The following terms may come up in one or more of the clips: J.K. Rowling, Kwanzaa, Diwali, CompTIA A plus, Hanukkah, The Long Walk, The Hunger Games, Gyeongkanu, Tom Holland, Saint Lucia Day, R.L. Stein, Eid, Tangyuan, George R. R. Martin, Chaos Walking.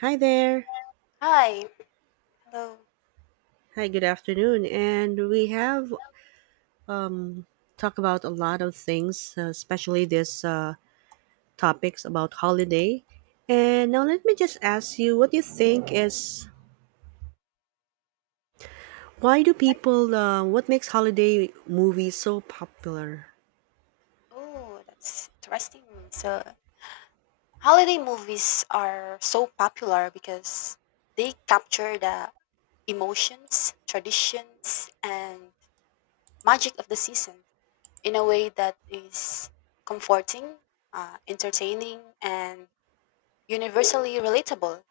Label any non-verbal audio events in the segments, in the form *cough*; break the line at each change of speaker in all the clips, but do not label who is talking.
Hi there.
Hi, hello.
Hi, good afternoon. And we have talked about a lot of things, especially this topics about holiday. And now let me just ask you, what do you think is why do people? What makes holiday movies so popular?
Oh, that's interesting. So, holiday movies are so popular because they capture the emotions, traditions, and magic of the season in a way that is comforting, entertaining, and universally relatable.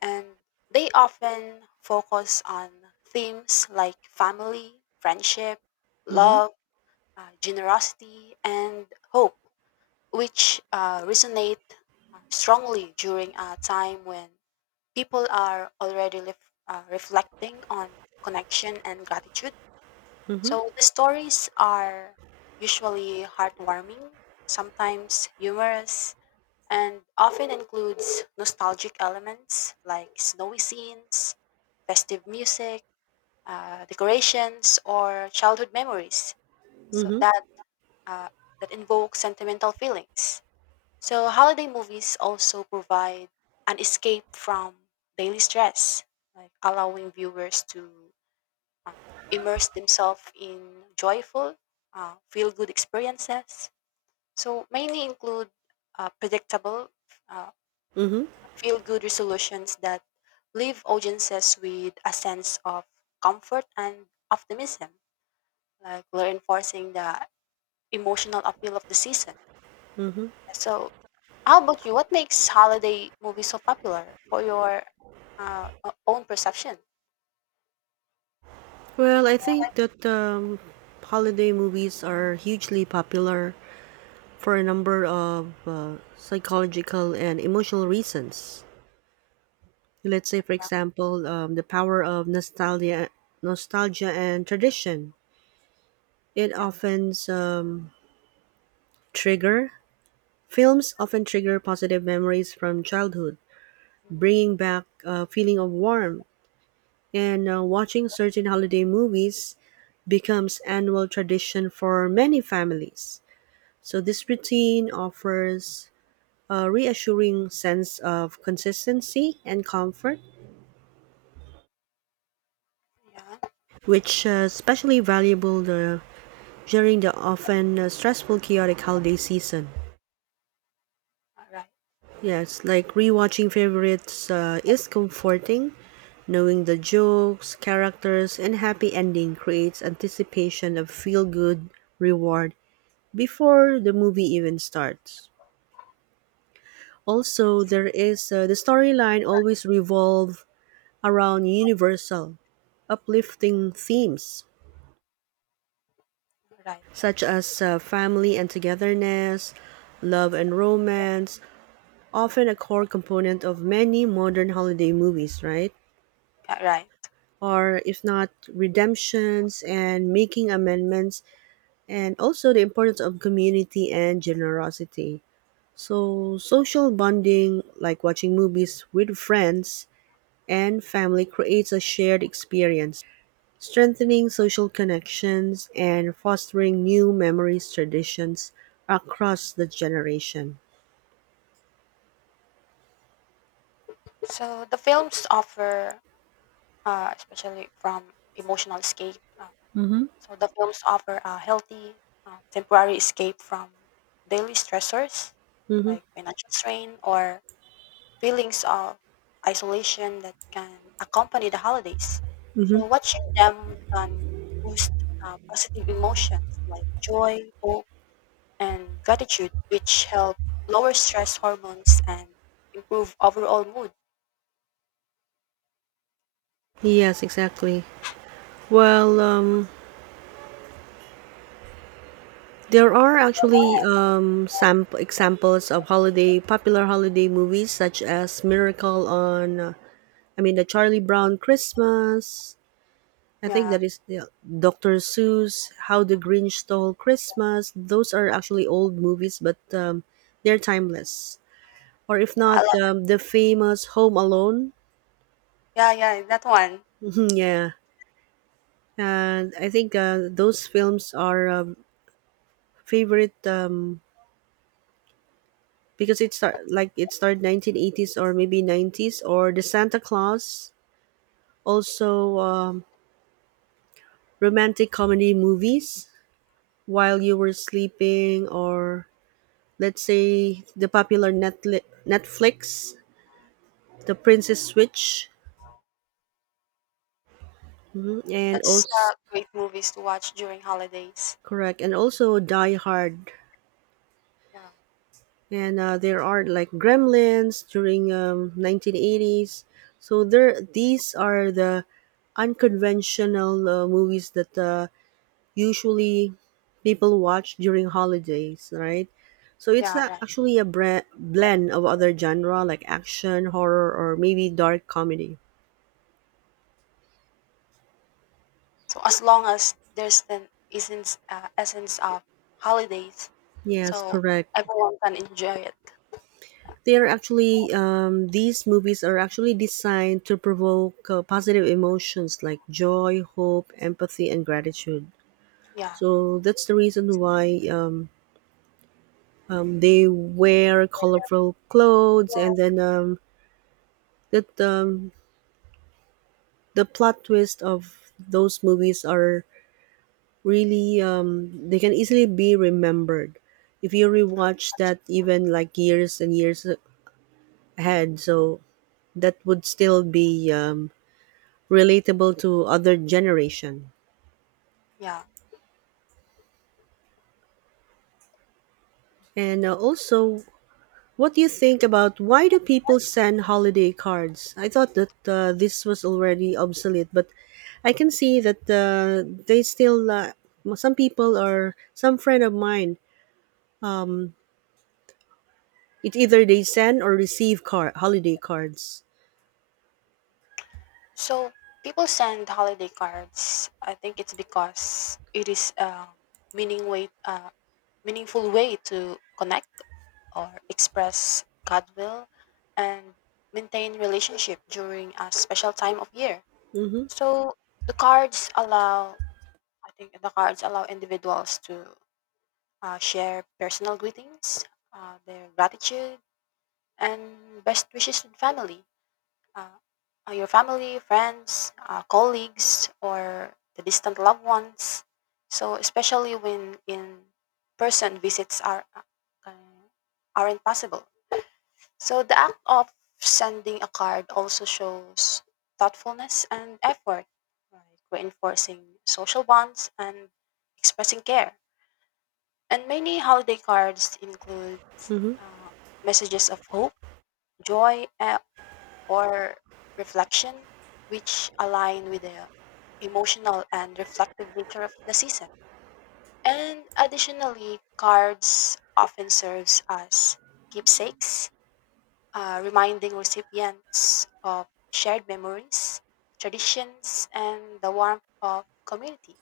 And they often focus on themes like family, friendship,
Mm-hmm.
love, generosity, and hope which resonate strongly during a time when people are already reflecting on connection and gratitude.
Mm-hmm.
So the stories are usually heartwarming, sometimes humorous, and often includes nostalgic elements like snowy scenes, festive music, decorations, or childhood memories. So
Mm-hmm.
that uh, that invoke sentimental feelings. So, holiday movies also provide an escape from daily stress, like allowing viewers to um, immerse themselves in joyful, feel good experiences. So, mainly include predictable, uh,
Mm-hmm.
feel good resolutions that leave audiences with a sense of comfort and optimism, like reinforcing the emotional appeal of the season. So, how about you? What makes holiday movies so popular for your own perception?
Well, I think that holiday movies are hugely popular for a number of psychological and emotional reasons. Let's say, for
Uh,
example, the power of nostalgia and tradition. It
Yeah,
often trigger Films often trigger positive memories from childhood,
mhm,
bringing back a feeling of warmth. And watching certain holiday movies becomes annual tradition for many families. So this routine offers a reassuring sense of consistency and comfort,
yeah,
which especially valuable the during the often stressful, chaotic holiday season.
right,
Yes, like rewatching favorites is comforting. Knowing the jokes, characters, and happy ending creates anticipation of feel good reward before the movie even starts. Also, there is the storyline always revolve around universal, uplifting themes
right, right,
such as family and togetherness, love and romance, often a core component of many modern holiday movies, right?
yeah, right.
Or if not, redemptions and making amendments, and also the importance of community and generosity. So, social bonding, like watching movies with friends and family, creates a shared experience, strengthening social connections and fostering new memories, traditions across the generation.
So the films offer, especially from emotional escape. So the films offer a healthy, temporary escape from daily stressors
Mm-hmm.
like financial strain or feelings of isolation that can accompany the holidays.
Mm-hmm.
So, watching them can boost positive emotions like joy, hope, and gratitude, which help lower stress hormones and improve overall mood.
Yes, exactly. Well, there are actually some examples of holiday popular holiday movies such as Miracle on I mean the Charlie Brown Christmas. I think that
Yeah,
is yeah, Dr. Seuss, How the Grinch Stole Christmas. Those are actually old movies, but they're timeless. Or if
yeah, I
not,
love that
the
movie.
famous Home Alone.
Yeah, yeah, that one.
*laughs* Yeah, and I think those films are favorite because it started 1980s or maybe 90s, or the Santa Claus, also romantic comedy movies, While You Were Sleeping, or let's say the popular Netflix The Princess Switch, mhm,
Yeah,
and
that's
also
great movies to watch during holidays.
correct, and also Die Hard,
Yeah,
and there are like Gremlins during 1980s. So there these are the unconventional movies that usually people watch during holidays, right? So it's
yeah, right.
actually a blend of other genre like action, horror, or maybe dark comedy.
So as long as there's an essence of holidays,
Yes,
so
correct.
everyone can enjoy it.
They are actually these movies are actually designed to provoke positive emotions like joy, hope, empathy, and gratitude.
Yeah,
So that's the reason why they wear colorful clothes, and then that the plot twists of those movies are really they can easily be remembered if you rewatch that even like years and years ahead, so that would still be relatable to other generation.
yeah.
And also, what do you think about why do people send holiday cards? I thought that this was already obsolete, but I can see that they still some people or some friend of mine, um, it's either they send or receive card holiday cards.
So people send holiday cards. I think it's because it is a meaning way, uh, meaningful way to connect or express goodwill and maintain relationship during a special time of year.
Mhm.
So the cards allow. I think the cards allow individuals to share personal greetings, their gratitude, and best wishes to family, uh, your family, friends, colleagues, or the distant loved ones. So especially when in person visits are uh, aren't possible. So the act of sending a card also shows thoughtfulness and effort, like reinforcing social bonds and expressing care. And many holiday cards include
Mhm.
uh, messages of hope, joy, or reflection, which align with the emotional and reflective nature of the season. And additionally, cards often serves as keepsakes, reminding recipients of shared memories, traditions, and the warmth of community.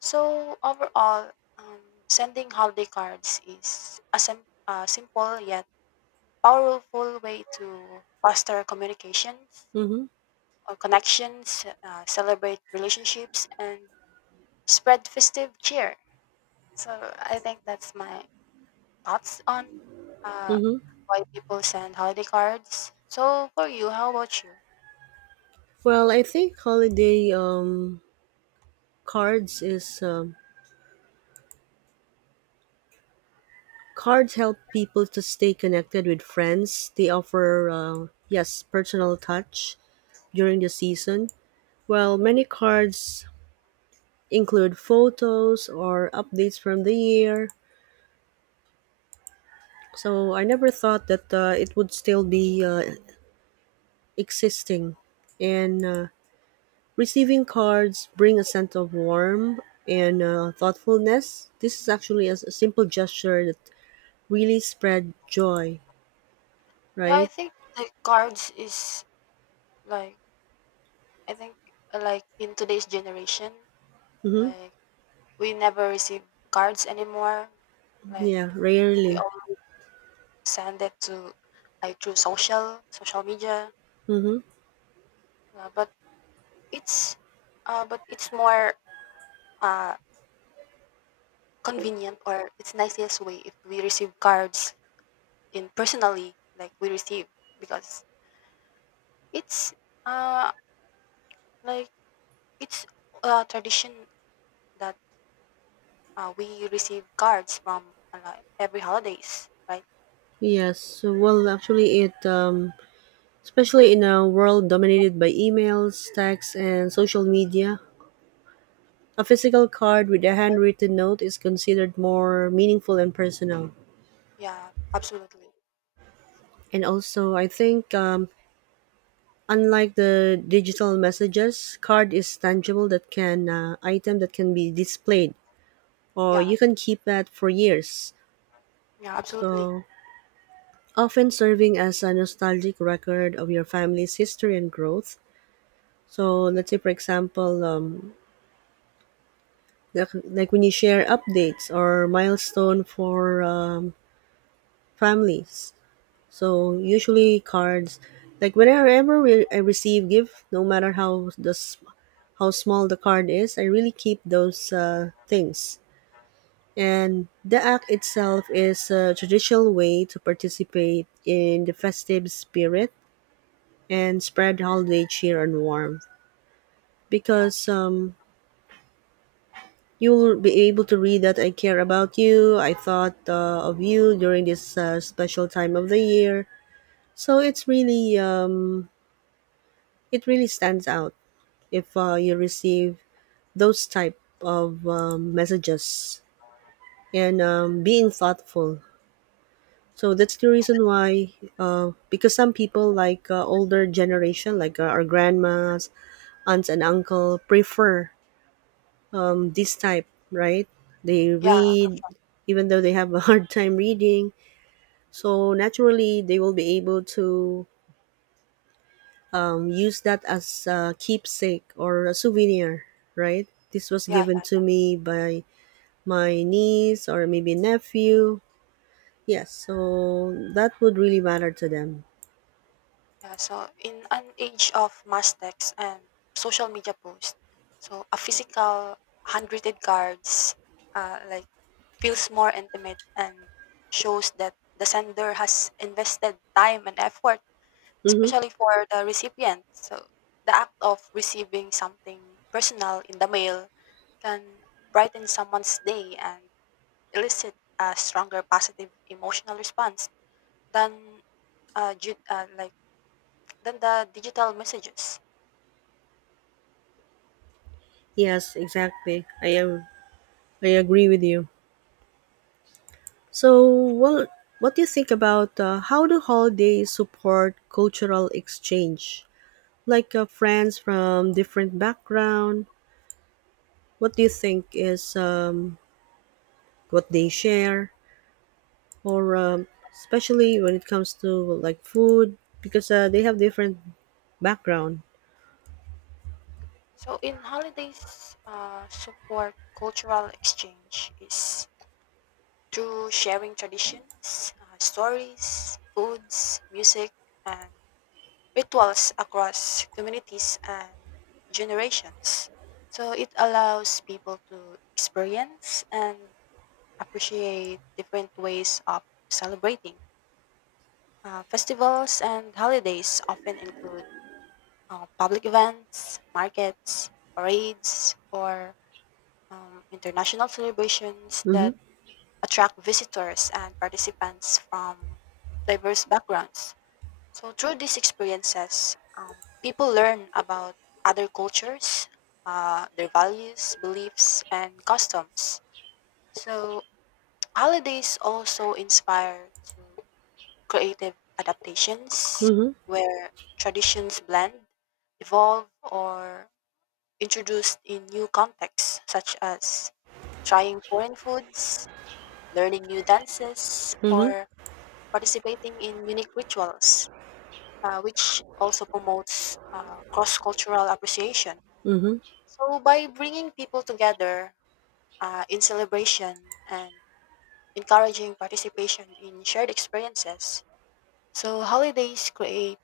So overall, um, sending holiday cards is a simple yet powerful way to foster communications
Mhm.
or connections, celebrate relationships, and spread festive cheer. So I think that's my thoughts on uh,
Mhm.
why people send holiday cards. So for you, how about you?
Well, I think holiday cards is cards help people to stay connected with friends. They offer yes, personal touch during the season. Well, many cards include photos or updates from the year. So I never thought that it would still be existing. And receiving cards bring a sense of warmth and thoughtfulness. This is actually a simple gesture that really spread joy,
Yeah, I
right?
think the cards is like I think like in today's generation,
Mm-hmm.
like we never receive cards anymore. Like
Yeah,
we
rarely.
all send it to like through social media,
Mm-hmm.
uh, but it's but it's more uh, convenient or it's nicest way if we receive cards in personally like we receive because it's uh like it's a tradition that we receive cards from like every holidays, right?
Yes. Actually, it especially in a world dominated by emails, texts, and social media, a physical card with a handwritten note is considered more meaningful and personal.
Yeah, absolutely.
And also, I think unlike the digital messages, card is tangible that can item that can be displayed, or
Yeah,
you can keep that for years.
yeah, yeah absolutely.
So often serving as a nostalgic record of your family's history and growth. So let's say for example, when you share updates or milestone for families. So usually cards, like whenever I receive gift, no matter how small the card is, I really keep those things. And the act itself is a traditional way to participate in the festive spirit and spread holiday cheer and warmth.
Yeah,
Because you'll be able to read that I care about you, I thought of you during this special time of the year. So it's really, it really stands out if you receive those type of messages and being thoughtful. So that's the
yes.
reason why, because some people like older generation, like our grandmas, aunts, and uncle, prefer this type, right? They
Yeah.
read, even though they have a *laughs* hard time reading. So naturally, they will be able to use that as a keepsake or a souvenir, right? This was
Yeah,
given
yeah,
to me by my niece or maybe nephew. Yes, so that would really matter to them.
yeah. So in an age of mass text and social media posts, so a physical handwritten cards uh, like feels more intimate and shows that the sender has invested time and effort,
Mm-hmm.
especially for the recipient. So the act of receiving something personal in the mail can brighten someone's day and elicit a stronger positive emotional response than uh, ju- uh, like than the digital messages.
Yes, exactly. I am. I agree with you. So, well, what do you think about how do holidays support cultural exchange? Like friends from different background, what do you think is what they share, or especially when it comes to like food, because they have different background.
So in holidays, support cultural exchange is through sharing traditions, stories, foods, music, and rituals across communities and generations. So it allows people to experience and appreciate different ways of celebrating. Festivals and holidays often include public events, markets, parades, or international celebrations
Mm-hmm.
that attract visitors and participants from diverse backgrounds. So, through these experiences, people learn about other cultures, their values, beliefs, and customs. So, holidays also inspire to creative adaptations
Mm-hmm.
where traditions blend, evolve, or introduced in new contexts, such as trying foreign foods, learning new dances,
Mm-hmm.
or participating in unique rituals, which also promotes cross cultural appreciation.
Mm-hmm.
So, by bringing people together in celebration and encouraging participation in shared experiences, so holidays create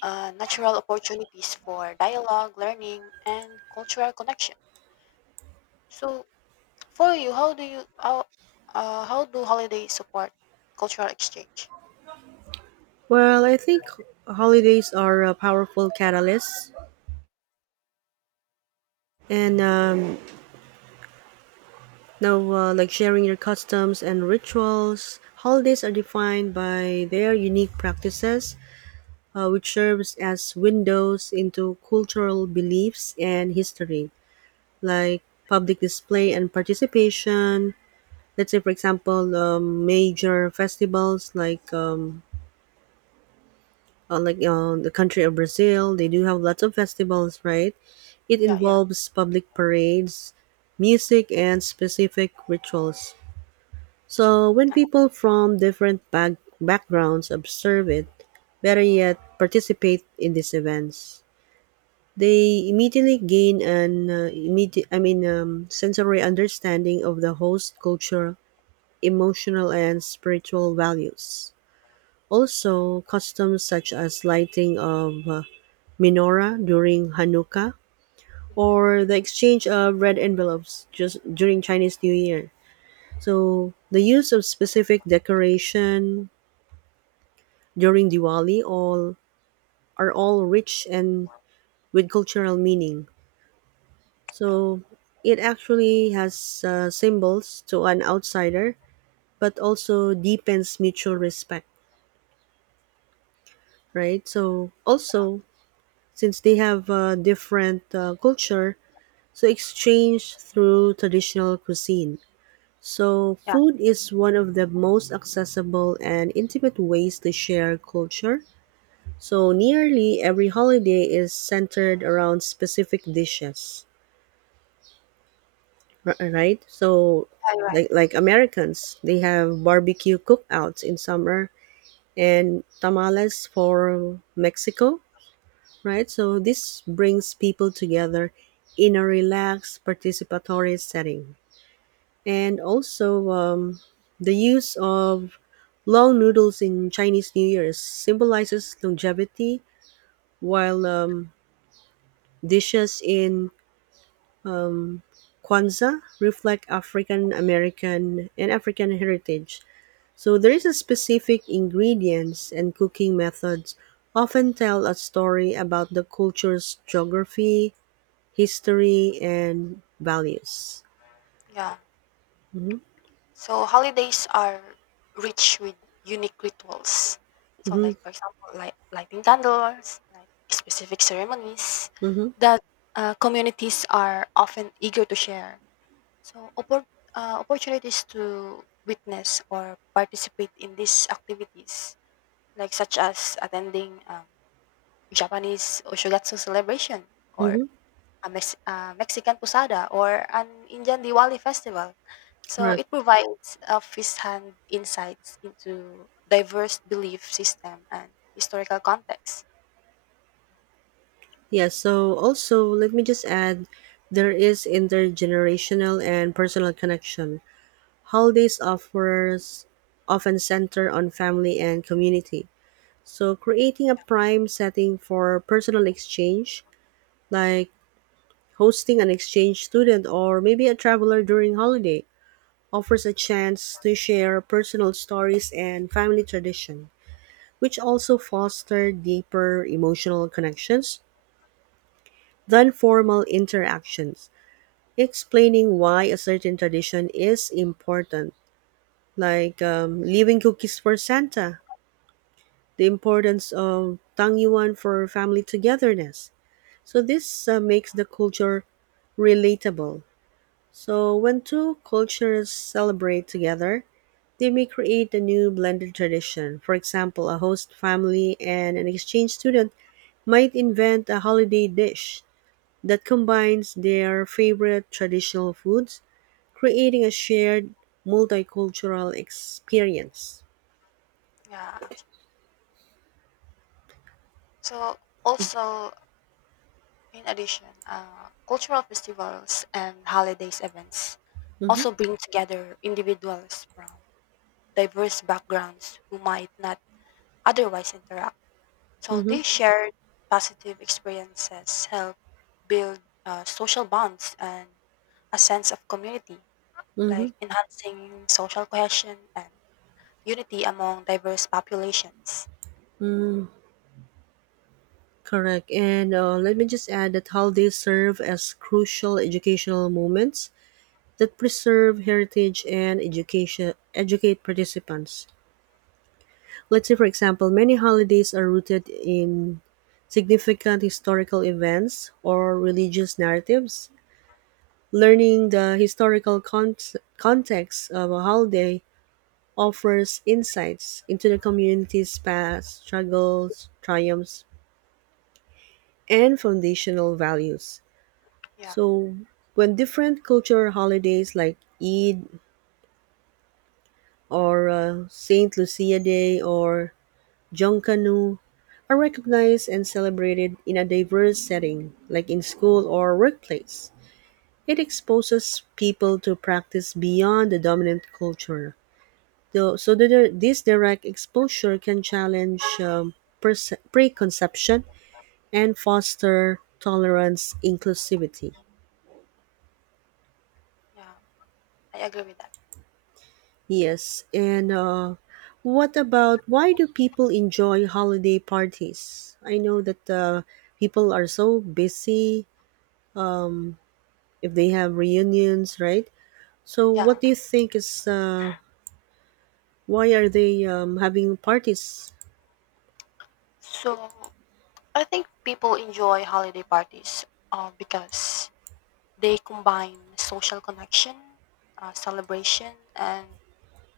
natural opportunities for dialogue, learning, and cultural connection. So, for you, how do holidays support cultural exchange?
Well, I think holidays are a powerful catalyst, and like sharing your customs and rituals, holidays are defined by their unique practices, which serves as windows into cultural beliefs and history, like public display and participation. Let's say, for example, major festivals like the country of Brazil, they do have lots of festivals, right? It
Yeah, yeah,
involves public parades, music, and specific rituals. So, when
yeah,
people from different backgrounds observe it, better yet, participate in these events, they immediately gain an immediate, I mean, sensory understanding of the host culture, emotional and spiritual values. Also, customs such as lighting of menorah during Hanukkah,
hmm,
or the exchange of red envelopes just during Chinese New Year. So, the use of specific decoration during Diwali all are all rich and with cultural meaning.
yeah,
So it actually has symbols to an outsider, but also deepens mutual respect, right? So also, since they have a different culture, so exchange through traditional cuisine. So
yeah.
food is one of the most accessible and intimate ways to share culture. So nearly every holiday is centered around specific dishes, right? So
I- Right, right.
like Americans, they have barbecue cookouts in summer and tamales for Mexico, right? So this brings people together in a relaxed participatory setting. And also the use of long noodles in Chinese New Year symbolizes longevity, while dishes in Kwanzaa reflect African American and African heritage. So there is a specific ingredients and cooking methods often tell a story about the culture's geography, history, and values.
Yeah.
Mm-hmm,
So holidays are rich with unique rituals. So,
mm-hmm,
like for example, like lighting candles, like specific ceremonies
mm-hmm,
that communities are often eager to share. So, opportunities to witness or participate in these activities, like such as attending Japanese Oshogatsu celebration or
mm-hmm.
a Mexican posada or an Indian Diwali festival. So
Correct.
it provides a first-hand insights into diverse belief system and historical context.
Yeah. So also, let me just add, there is intergenerational and personal connection. Holidays offers often center on family and community. So, creating a prime setting for personal exchange, like hosting an exchange student or maybe a traveler during holiday, offers a chance to share personal stories and family tradition, which also foster deeper emotional connections than formal interactions, explaining why a certain tradition is important, like leaving cookies for Santa, the importance of Tangyuan for family togetherness. So this makes the culture relatable. So when two cultures celebrate together, they may create a new blended tradition. For example, a host family and an exchange student might invent a holiday dish that combines their favorite traditional foods, creating a shared multicultural experience.
Yeah. So also in addition, cultural festivals and holidays events
Mm-hmm.
also bring together individuals from diverse backgrounds who might not otherwise interact. So these
Mm-hmm.
shared positive experiences help build social bonds and a sense of community,
Mm-hmm.
like enhancing social cohesion and unity among diverse populations.
Mm, correct. And let me just add that holidays serve as crucial educational moments that preserve heritage and educate participants. Let's say, for example, many holidays are rooted in significant historical events or religious narratives. Learning the context of a holiday offers insights into the community's past, struggles, triumphs, and foundational values.
Yeah,
So, when different cultural holidays like Eid or Saint Lucia Day or Gyeongkanu are recognized and celebrated in a diverse setting, like in school or workplace, it exposes people to practice beyond the dominant culture. This direct exposure can challenge preconception and foster tolerance, inclusivity.
yeah, I agree with that.
Yes, and what about why do people enjoy holiday parties? I know that people are so busy if they have reunions, right? So
Yeah.
what do you think is why are they having parties?
So I think people enjoy holiday parties because they combine social connection, celebration, and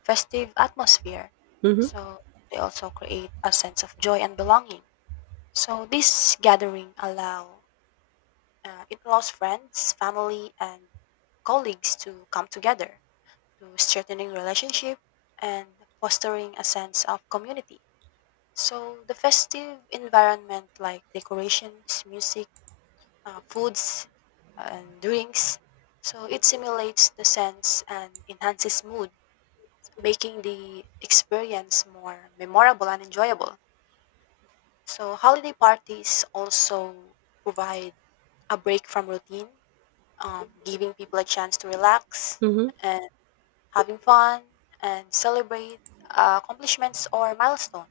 festive atmosphere.
Mm-hmm.
So they also create a sense of joy and belonging. So this gathering allow it allows friends, family, and colleagues to come together to strengthening relationship and fostering a sense of community. So the festive environment like decorations, music, foods, and drinks, so it simulates the sense and enhances mood, making the experience more memorable and enjoyable. So holiday parties also provide a break from routine, giving people a chance to relax
Mm-hmm.
and having fun and celebrate accomplishments or milestone.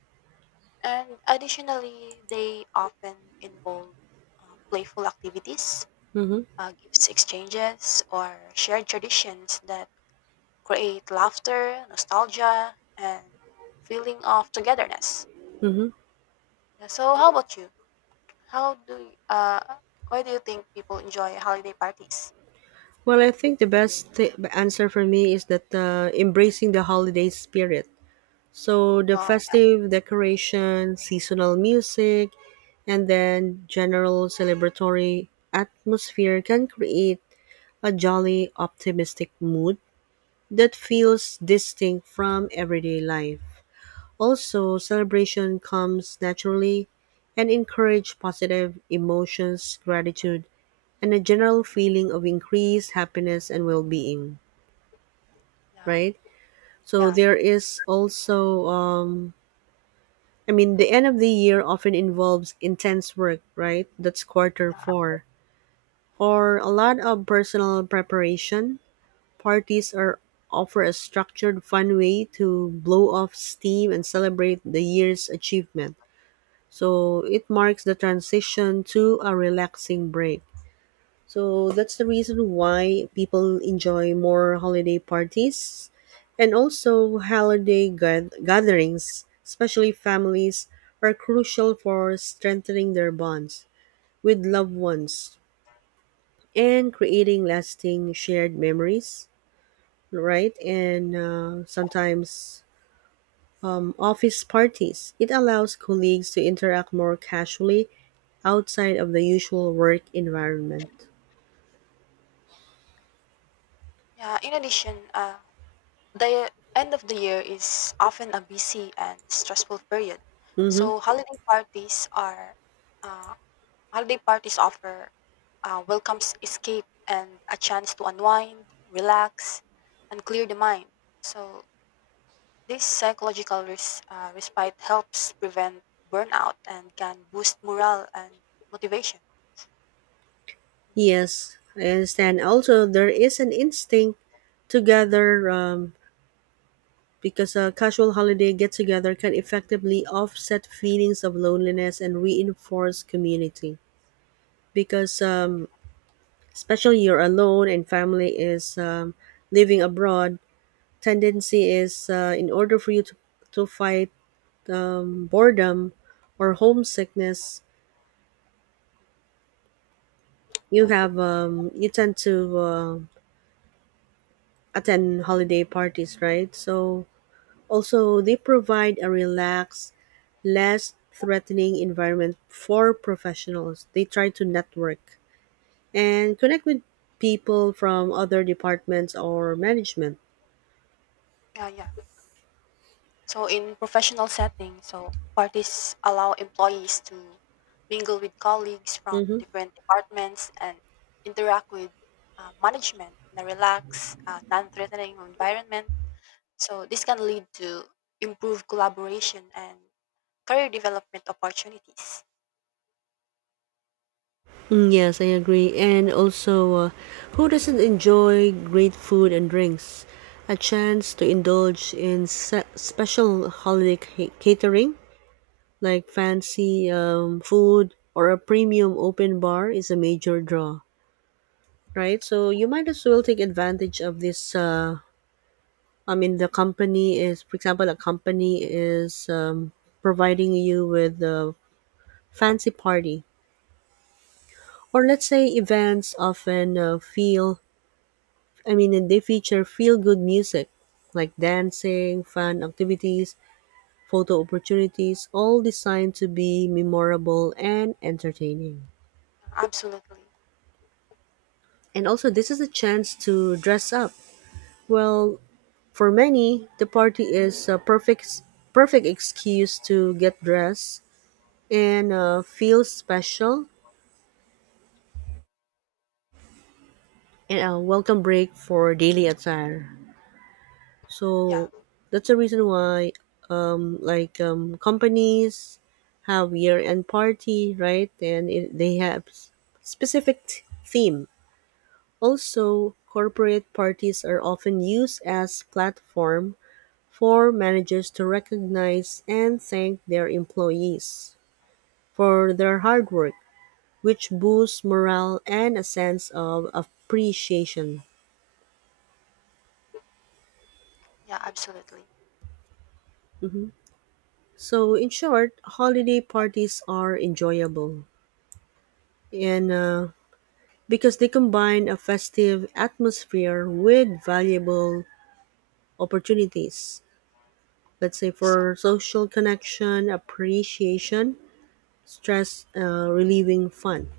And additionally, they often involve playful activities,
Mm-hmm.
gifts exchanges, or shared traditions that create laughter, nostalgia, and feeling of togetherness.
Mm-hmm.
Yeah, so, how about you? How do you, uh, why do you think people enjoy holiday parties?
Well, I think the best answer for me is that embracing the holiday spirit. So the
Oh,
festive decoration, seasonal music, and then general celebratory atmosphere can create a jolly, optimistic mood that feels distinct from everyday life. Also, celebration comes naturally and encourage positive emotions, gratitude, and a general feeling of increased happiness and well-being,
yeah,
right? So
yeah,
there is also the end of the year often involves intense work, right? That's quarter
yeah.
4 or a lot of personal preparation. Parties are offer a structured fun way to blow off steam and celebrate the year's achievement. So it marks the transition to a relaxing break. So that's the reason why people enjoy more holiday parties, and also holiday gatherings, especially families, are crucial for strengthening their bonds with loved ones and creating lasting shared memories, right? And Sometimes office parties. It allows colleagues to interact more casually outside of the usual work environment.
Yeah, in addition, the end of the year is often a busy and stressful period.
Mm-hmm.
So uh, holiday parties offer welcomes escape and a chance to unwind, relax, and clear the mind. So this psychological respite helps prevent burnout and can boost morale and motivation.
Yes, I understand. Also, there is an instinct to gather, because a casual holiday get together can effectively offset feelings of loneliness and reinforce community. Because, um, Especially you're alone and family is, living abroad, tendency is, in order for you to fight boredom or homesickness, you
Yeah,
have you tend to attend holiday parties, right? So also they provide a relaxed, less threatening environment for professionals. They try to network and connect with people from other departments or management.
yeah, yeah. So in professional settings, so parties allow employees to mingle with colleagues from different departments and interact with management in a relaxed, non-threatening environment. So this can lead to improved collaboration and career development opportunities.
Mm, yes, I agree. Who doesn't enjoy great food and drinks? A chance to indulge in special holiday catering like fancy food or a premium open bar is a major draw, right? So
Yeah,
you might as well take advantage of this. The company is, for example, a company is providing you with a fancy party. Or let's say events often feel I mean, and they feature feel good music like dancing, fun activities, photo opportunities, all designed to be memorable and entertaining.
absolutely.
And also, this is a chance to dress up. Well, for many, the party is a perfect excuse to get dressed and feel special and a welcome break for daily attire.
Yeah,
So that's the reason why, companies have year-end party, right? They have specific theme. Also, corporate parties are often used as platform for managers to recognize and thank their employees for their hard work, which boosts morale and a sense of appreciation.
yeah, absolutely.
So, in short, holiday parties are enjoyable, and because they combine a festive atmosphere with valuable opportunities. Let's say
So.
for social connection, appreciation, stress relieving fun.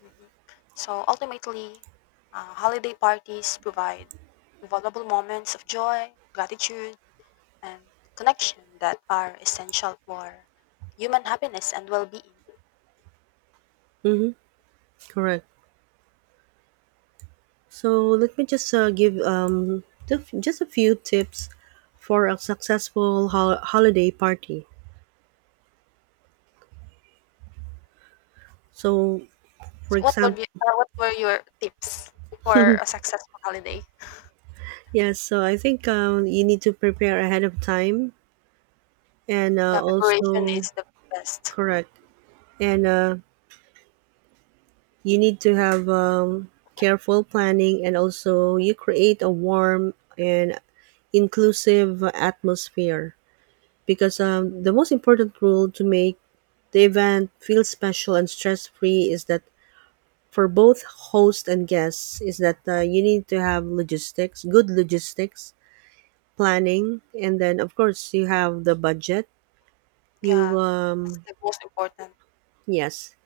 Mhm. So ultimately, holiday parties provide valuable moments of joy, gratitude, and connection that are essential for human happiness and well-being.
Correct. So let me just give, just a few tips for a successful holiday party. So, for
So what would
example,
be, what were your tips for a successful holiday?
yes, so I think you need to prepare ahead of time and
Yeah, preparation
also
is the best.
correct, and you need to have careful planning, and also you create a warm and inclusive atmosphere because the most important rule to make the event feel special and stress free, is that for both host and guests, is that you need to have logistics good logistics planning, and then of course you have the budget you
Yeah, that's the most important.
Yes,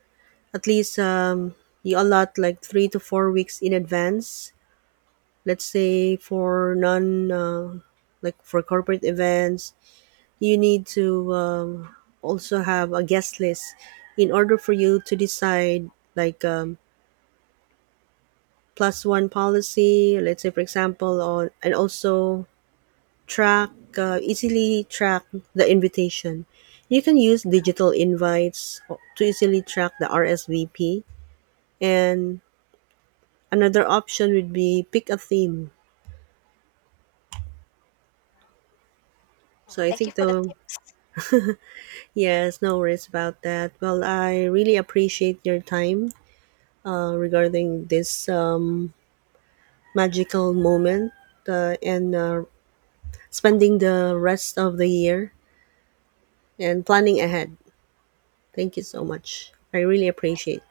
at least, you allot like 3 to 4 weeks in advance, let's say for non like for corporate events, you need to, also have a guest list in order for you to decide, like, plus one policy, let's say for example. On And also track, easily track the invitation. You can use digital invites to easily track the RSVP, and another option would be pick a theme.
Oh,
So I
thank you
think
for the
the
tips.
Yes, no worries about that. Well, I really appreciate your time regarding this, magical moment, and spending the rest of the year and planning ahead. Thank you so much. I really
Thank
appreciate.